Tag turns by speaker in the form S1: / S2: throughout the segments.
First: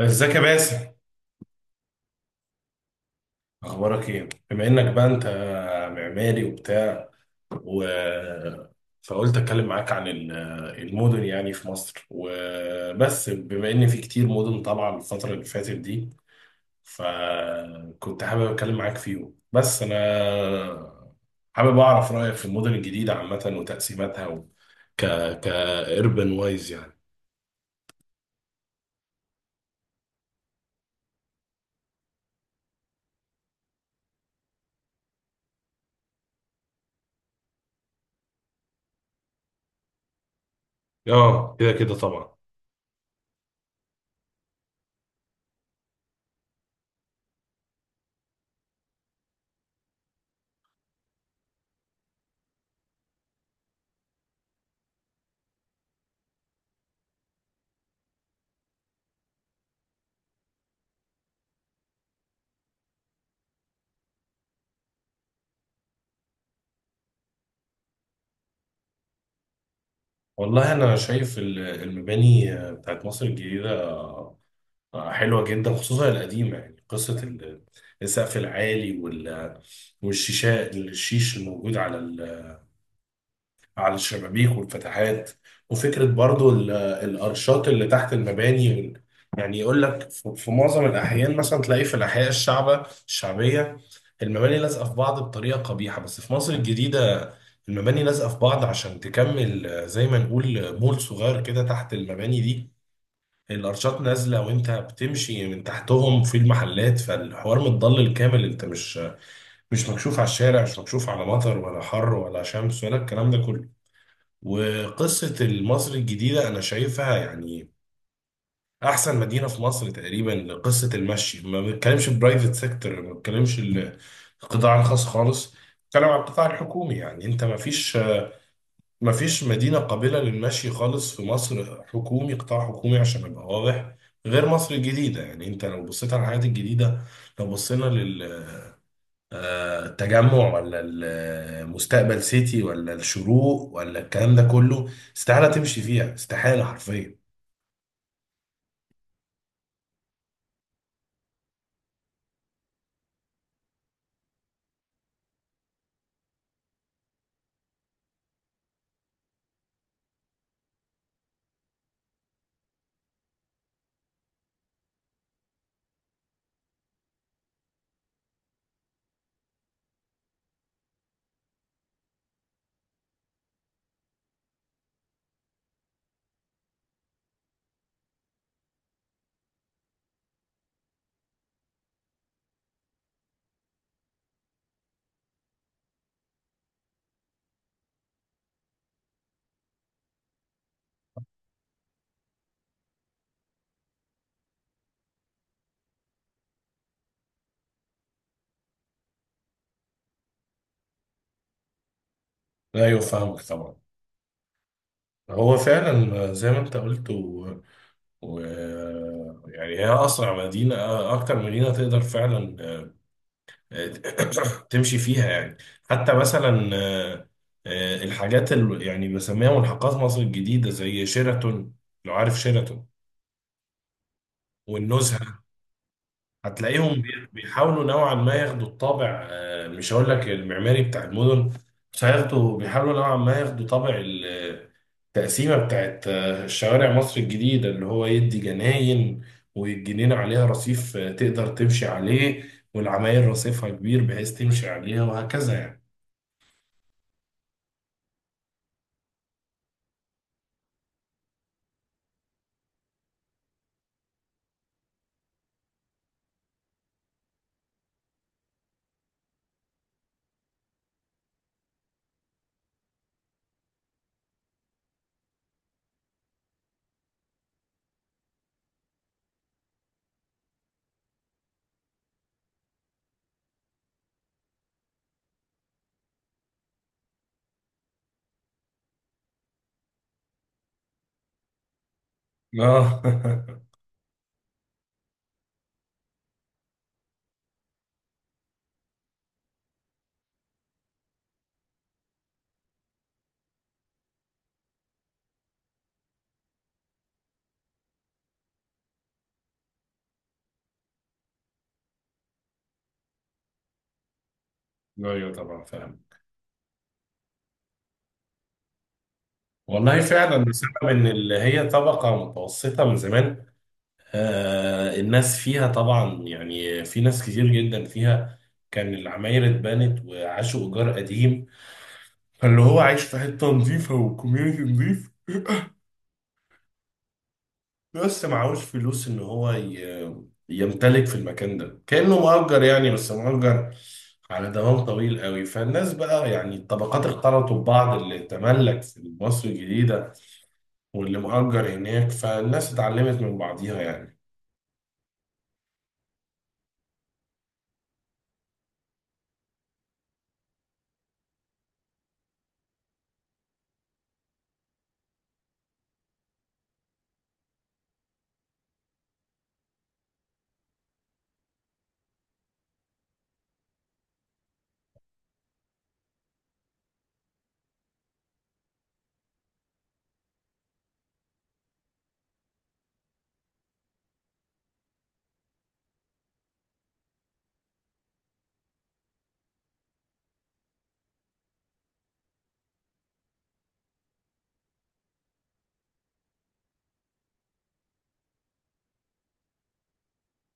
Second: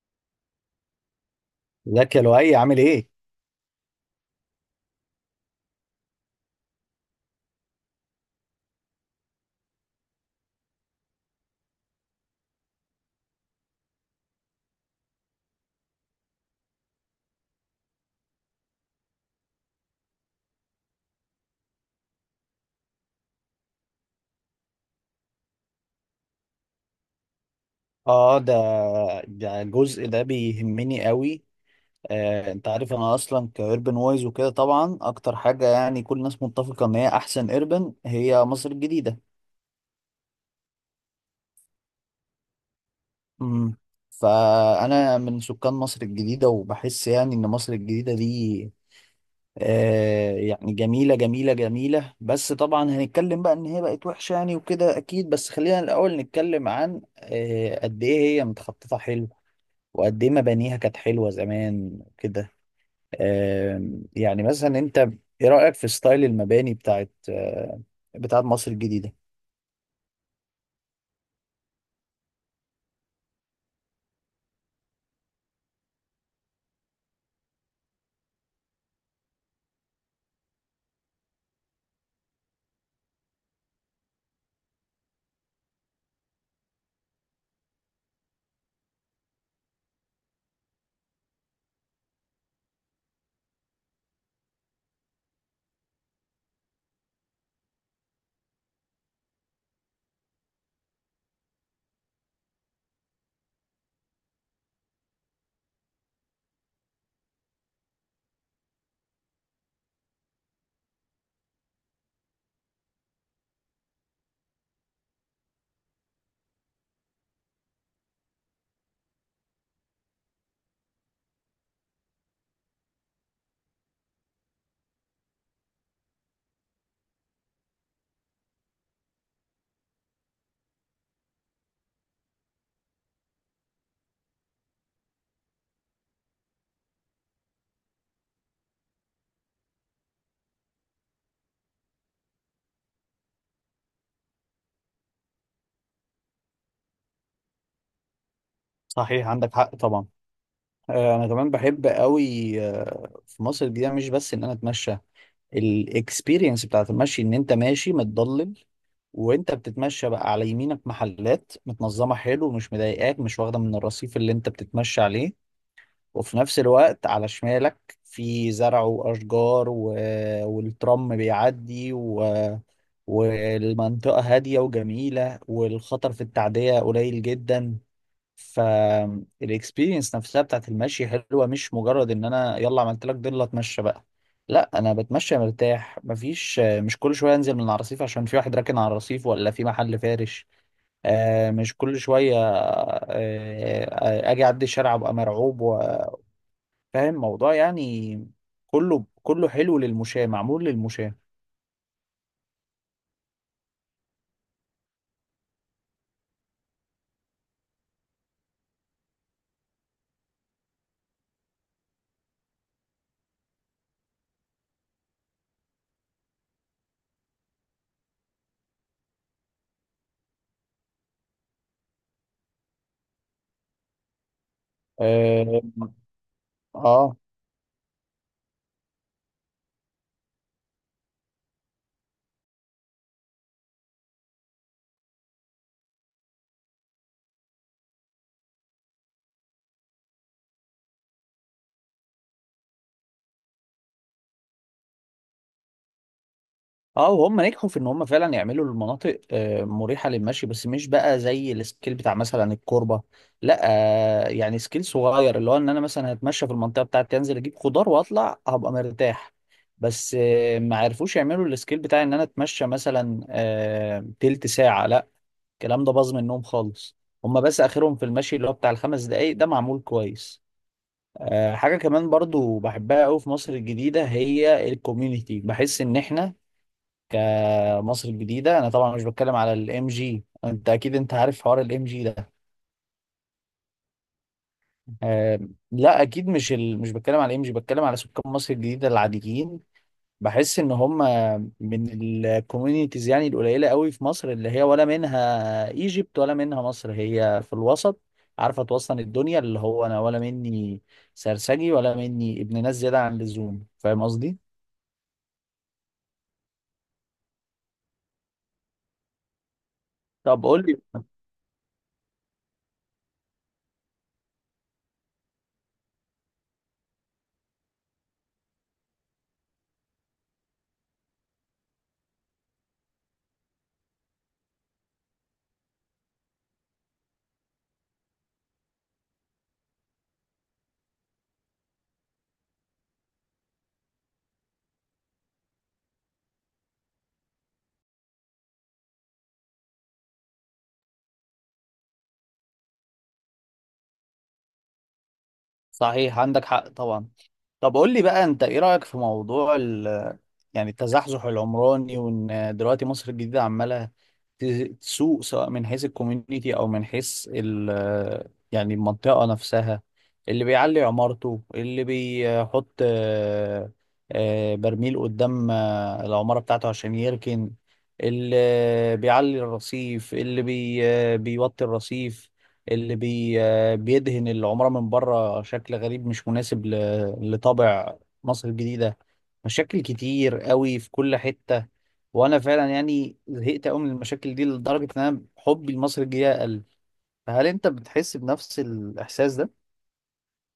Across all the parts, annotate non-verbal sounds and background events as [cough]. S1: ازيك يا باسم.
S2: ازيك يا لؤي، عامل ايه؟
S1: اخبارك ايه بما انك بقى انت معماري وبتاع و... فقلت اتكلم معاك عن المدن يعني في مصر وبس بما ان في كتير مدن طالعه الفتره اللي فاتت دي، فكنت حابب اتكلم معاك فيهم، بس انا حابب اعرف رايك في المدن الجديده عامه وتقسيماتها و... ك ك اربن وايز يعني.
S2: اه، ده الجزء ده بيهمني قوي. انت عارف انا اصلا كايربن وايز وكده، طبعا اكتر حاجه يعني كل الناس متفقه ان هي احسن ايربن هي مصر الجديده.
S1: اه، كده كده طبعا.
S2: امم فانا من سكان مصر الجديده وبحس يعني ان مصر الجديده دي يعني جميله جميله جميله، بس طبعا هنتكلم بقى ان هي بقت وحشه يعني وكده اكيد، بس خلينا الاول نتكلم عن قد ايه هي متخططه حلو وقد ايه مبانيها كانت حلوه زمان كده. يعني مثلا انت ايه رايك في ستايل المباني بتاعت مصر الجديده؟
S1: والله انا شايف المباني بتاعت مصر الجديده حلوة جدا، خصوصا القديمة، يعني قصة السقف العالي والشيشة، الشيش الموجود على على الشبابيك والفتحات، وفكرة برضو الأرشات اللي تحت المباني. يعني يقول لك في معظم الأحيان مثلا تلاقي في الأحياء الشعبية المباني لازقة في بعض بطريقة قبيحة، بس في مصر الجديدة المباني لازقة في بعض عشان تكمل، زي ما نقول مول صغير كده تحت المباني دي. الارشات نازله وانت بتمشي من تحتهم في المحلات، فالحوار متضلل كامل، انت مش مكشوف على الشارع، مش مكشوف على مطر ولا حر ولا شمس ولا الكلام ده كله. وقصه مصر الجديده انا شايفها يعني احسن مدينه في مصر تقريبا لقصه المشي. ما بنتكلمش البرايفت سيكتور، ما بنتكلمش القطاع الخاص خالص، بنتكلم على القطاع الحكومي. يعني انت ما فيش مفيش مدينة قابلة للمشي خالص في مصر، حكومي، قطاع حكومي عشان أبقى واضح، غير مصر الجديدة. يعني أنت لو بصيت على الحاجات الجديدة، لو بصينا للتجمع ولا المستقبل سيتي ولا الشروق ولا الكلام ده كله، استحالة تمشي فيها، استحالة حرفيا.
S2: صحيح، عندك حق طبعا. انا كمان بحب قوي في مصر الجديده، مش بس ان انا اتمشى. الاكسبيرينس بتاعت المشي ان انت ماشي متضلل، وانت بتتمشى بقى على يمينك محلات متنظمه حلو، مش مضايقاك، مش واخده من الرصيف اللي انت بتتمشى عليه، وفي نفس الوقت على شمالك في زرع وأشجار، و... والترام بيعدي، و... والمنطقة هادية وجميلة، والخطر في التعدية قليل جدا. فالاكسبيرينس نفسها بتاعت المشي حلوة، مش مجرد ان انا يلا عملت لك ضلة اتمشى بقى. لا، انا بتمشى مرتاح، مفيش، مش كل شوية انزل من الرصيف عشان في واحد راكن على الرصيف ولا في محل فارش. مش كل شوية، اجي اعدي الشارع ابقى مرعوب فاهم موضوع يعني. كله كله حلو للمشاة، معمول للمشاة.
S1: أيوة فاهمك طبعا. هو فعلا زي ما أنت قلت و... يعني هي أسرع مدينة، أكتر مدينة تقدر فعلا [coughs] تمشي فيها يعني. حتى مثلا الحاجات اللي يعني بسميها ملحقات مصر الجديدة زي شيراتون، لو عارف شيراتون، والنزهة،
S2: اه،
S1: هتلاقيهم
S2: اه،
S1: بيحاولوا نوعا ما ياخدوا الطابع، مش هقول لك المعماري بتاع المدن، بس هياخدوا، بيحاولوا نوعا ما ياخدوا طابع التقسيمة بتاعت شوارع مصر الجديدة، اللي هو يدي جناين والجنينة عليها رصيف، تقدر تمشي عليه، والعماير رصيفها كبير بحيث تمشي عليها وهكذا يعني.
S2: اه. وهم نجحوا في ان هم فعلا يعملوا المناطق مريحة للمشي، بس مش بقى زي السكيل بتاع مثلا الكوربة. لا، يعني سكيل صغير، اللي هو ان انا مثلا هتمشى في المنطقة بتاعتي انزل اجيب خضار واطلع هبقى مرتاح. بس ما عرفوش يعملوا السكيل بتاع ان انا اتمشى مثلا تلت ساعة، لا، الكلام ده باظ منهم خالص. هم بس اخرهم في المشي اللي هو بتاع ال 5 دقايق ده معمول كويس. حاجة كمان برضو بحبها قوي في مصر الجديدة، هي الكوميونيتي. بحس ان احنا كمصر الجديدة، انا طبعا مش بتكلم على الام جي، انت اكيد انت عارف حوار الام جي ده.
S1: اه.
S2: آه، لا اكيد، مش بتكلم على الام جي، بتكلم على سكان مصر الجديدة العاديين. بحس ان هم من الكوميونيتيز يعني القليلة قوي في مصر، اللي هي ولا منها ايجيبت ولا منها مصر، هي في الوسط، عارفة توصل الدنيا اللي هو انا ولا مني سرسجي ولا مني ابن ناس زيادة عن اللزوم، فاهم قصدي؟
S1: [laughs] ايوه طبعا فاهم. والله
S2: طب
S1: فعلا
S2: قول
S1: بسبب
S2: لي.
S1: ان اللي هي طبقه متوسطه من زمان، آه الناس فيها طبعا، يعني في ناس كتير جدا فيها كان العماير اتبنت وعاشوا ايجار قديم، فاللي هو عايش في حته نظيفه وكوميونتي نظيف [laughs] بس معهوش فلوس ان يمتلك في المكان ده، كانه مؤجر، يعني بس مؤجر على دوام طويل قوي. فالناس بقى يعني الطبقات اختلطوا ببعض، اللي تملك في مصر الجديده واللي مأجر هناك، فالناس اتعلمت من بعضيها يعني.
S2: صحيح، عندك حق طبعا. طب قول لي بقى، انت ايه رأيك في موضوع ال، يعني التزحزح العمراني، وان دلوقتي مصر الجديدة عمالة ت- تسوق، سواء من حيث الكوميونيتي او من حيث ال، يعني المنطقة نفسها. اللي بيعلي عمارته، اللي بيحط برميل قدام العمارة بتاعته عشان يركن، اللي بيعلي الرصيف، اللي بي آه، بيوطي الرصيف، اللي بي آه، بيدهن العمارة من بره شكل غريب مش مناسب لطابع مصر الجديدة. مشاكل كتير قوي في كل حتة، وانا فعلا يعني زهقت قوي من المشاكل دي لدرجة ان انا حبي لمصر الجديدة قل. فهل انت بتحس بنفس الاحساس ده؟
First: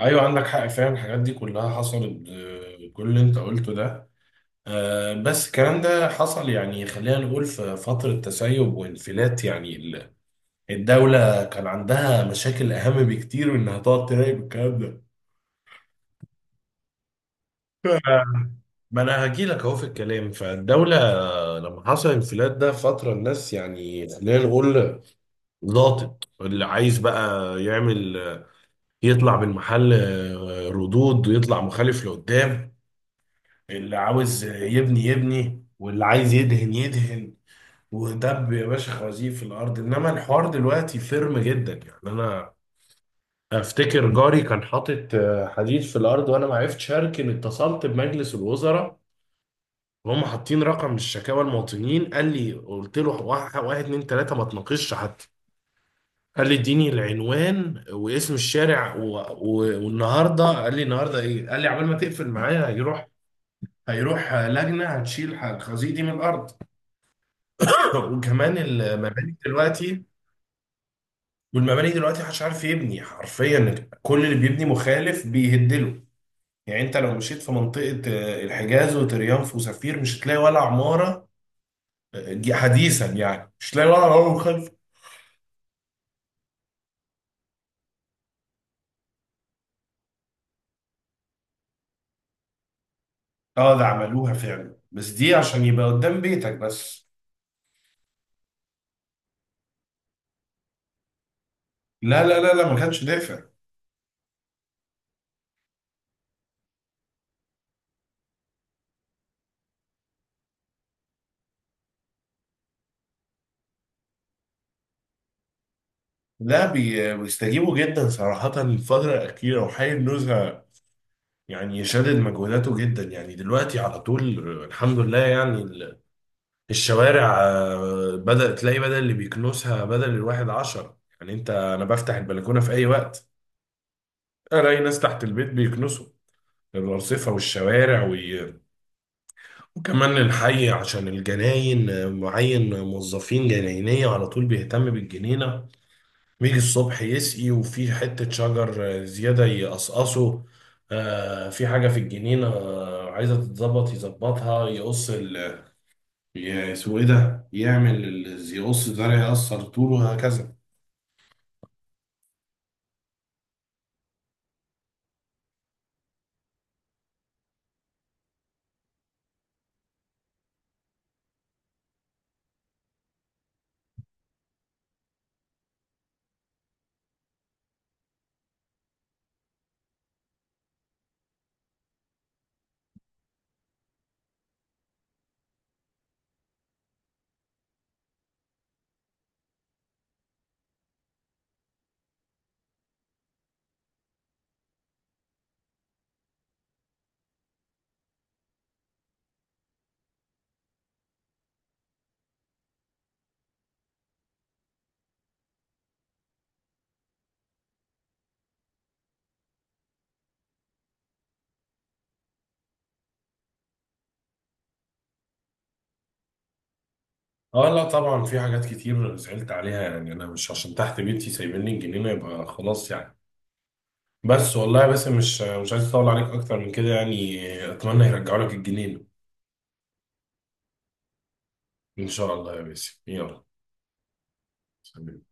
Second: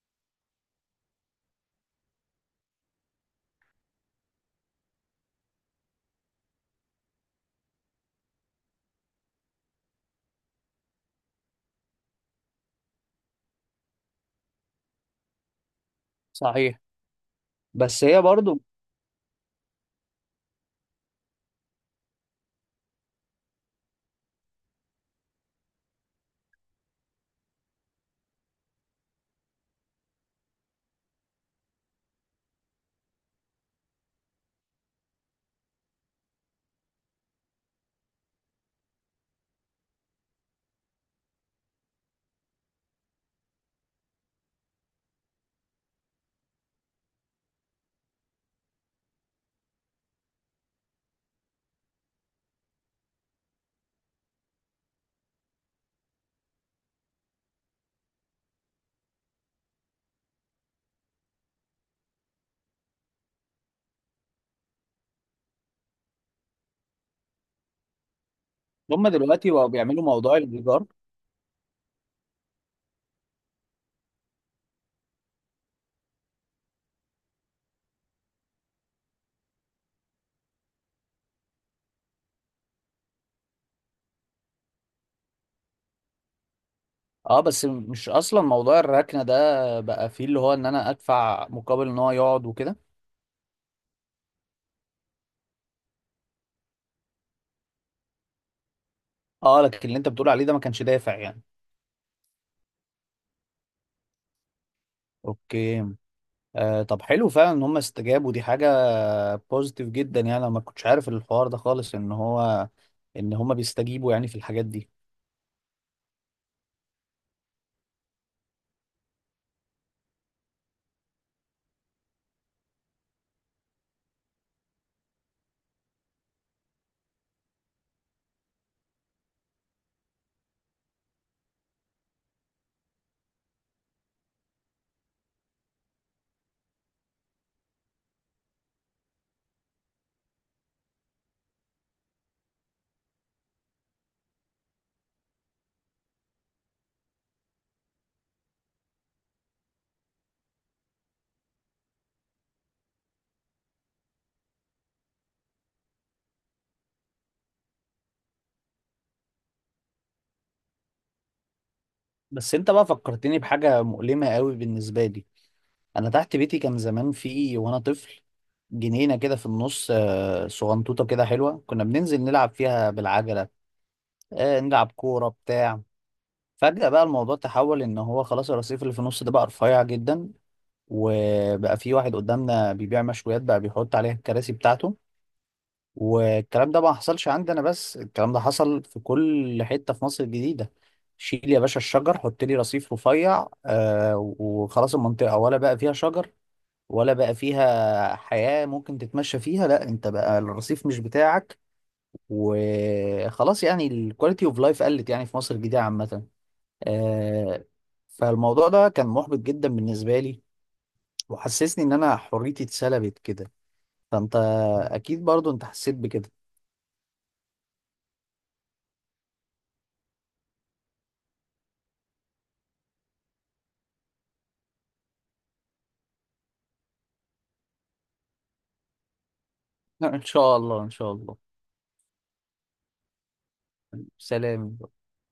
S1: ايوه عندك حق فعلا، الحاجات دي كلها حصلت، كل اللي انت قلته ده، بس الكلام ده حصل يعني، خلينا نقول، في فترة تسيب وانفلات، يعني الدولة كان عندها مشاكل أهم بكتير من إنها تقعد تراقب الكلام ده.
S2: صحيح. بس هي
S1: آه،
S2: برضو.
S1: ما انا هجيلك اهو في الكلام. فالدولة لما حصل الانفلات ده فترة، الناس يعني خلينا نقول لاطت، اللي عايز بقى يعمل يطلع بالمحل ردود ويطلع مخالف لقدام، اللي عاوز يبني يبني، واللي عايز يدهن يدهن، ودب يا باشا خوازيق في الارض. انما الحوار دلوقتي فيرم جدا، يعني انا افتكر جاري كان حاطط حديد في الارض وانا ما عرفتش اركن، اتصلت بمجلس الوزراء وهم حاطين رقم الشكاوى المواطنين، قال لي، قلت له واحد واحد اتنين تلاته ما تناقشش حتى، قال لي اديني العنوان واسم الشارع والنهارده، قال لي النهارده ايه، قال لي عبال ما تقفل معايا هيروح، هيروح لجنه هتشيل الخزيق دي من الارض. [clears throat] [laughs] وكمان
S2: هم
S1: المباني
S2: دلوقتي بقوا
S1: دلوقتي،
S2: بيعملوا موضوع الايجار.
S1: والمباني دلوقتي محدش عارف يبني حرفيا، كل اللي بيبني مخالف بيهدله. يعني انت لو مشيت في منطقه، الحجاز وتريانف وسفير، مش هتلاقي ولا عماره حديثا، يعني مش هتلاقي ولا عماره مخالفه.
S2: اه، بس مش اصلا موضوع الركنه ده بقى فيه اللي هو ان انا ادفع مقابل ان هو يقعد وكده.
S1: اه ده عملوها فعلا، بس دي عشان يبقى قدام بيتك بس.
S2: اه، لكن اللي انت بتقول عليه ده ما كانش دافع يعني.
S1: لا لا لا لا، ما كانش دافع.
S2: اوكي. طب حلو فعلا ان هم استجابوا، دي حاجة بوزيتيف جدا. يعني انا ما كنتش عارف الحوار ده خالص ان هم بيستجيبوا يعني في الحاجات دي.
S1: لا، بيستجيبوا جدا صراحة الفترة الأخيرة، وحي النزهة يعني شادد مجهوداته جدا يعني دلوقتي على طول. الحمد لله يعني الشوارع، بدأت تلاقي بدل اللي بيكنسها بدل الواحد عشرة، يعني أنت أنا بفتح البلكونة في أي وقت ألاقي ناس تحت البيت بيكنسوا الأرصفة والشوارع وكمان الحي عشان الجناين، معين موظفين جناينية على طول بيهتم بالجنينة، بيجي الصبح يسقي وفي حتة شجر زيادة يقصقصه، في حاجة في الجنينة عايزة تتظبط يظبطها، يقص ال اسمه ايه ده، يعمل يقص زرع يقصر طوله وهكذا.
S2: بس انت بقى فكرتني بحاجة مؤلمة قوي بالنسبة لي. انا تحت بيتي كان زمان، في وانا طفل، جنينة كده في النص، صغنطوطة كده حلوة، كنا بننزل نلعب فيها بالعجلة، نلعب كورة بتاع. فجأة بقى الموضوع تحول ان هو خلاص الرصيف اللي في النص ده بقى رفيع جدا، وبقى في واحد قدامنا بيبيع مشويات بقى بيحط عليها الكراسي بتاعته. والكلام ده ما حصلش عندي انا بس، الكلام ده حصل في كل حتة في مصر الجديدة. شيل يا باشا الشجر، حط لي رصيف رفيع وخلاص المنطقة، ولا بقى فيها شجر ولا بقى فيها حياة ممكن تتمشى فيها. لا، انت بقى الرصيف مش بتاعك وخلاص، يعني الكواليتي اوف لايف قلت يعني في مصر الجديدة عامة. آه فالموضوع ده كان محبط جدا بالنسبة لي، وحسسني ان انا حريتي اتسلبت كده. فانت اكيد برضو انت حسيت بكده.
S1: اه لا طبعا، في حاجات كتير زعلت عليها، يعني انا مش عشان تحت بيتي سايبين لي الجنينة يبقى خلاص يعني. بس والله، بس مش عايز اطول عليك اكتر من كده يعني، اتمنى يرجعوا لك الجنينة.
S2: [laughs] ان شاء الله، ان شاء الله.
S1: ان شاء الله يا باسم، يلا
S2: سلام
S1: سلام.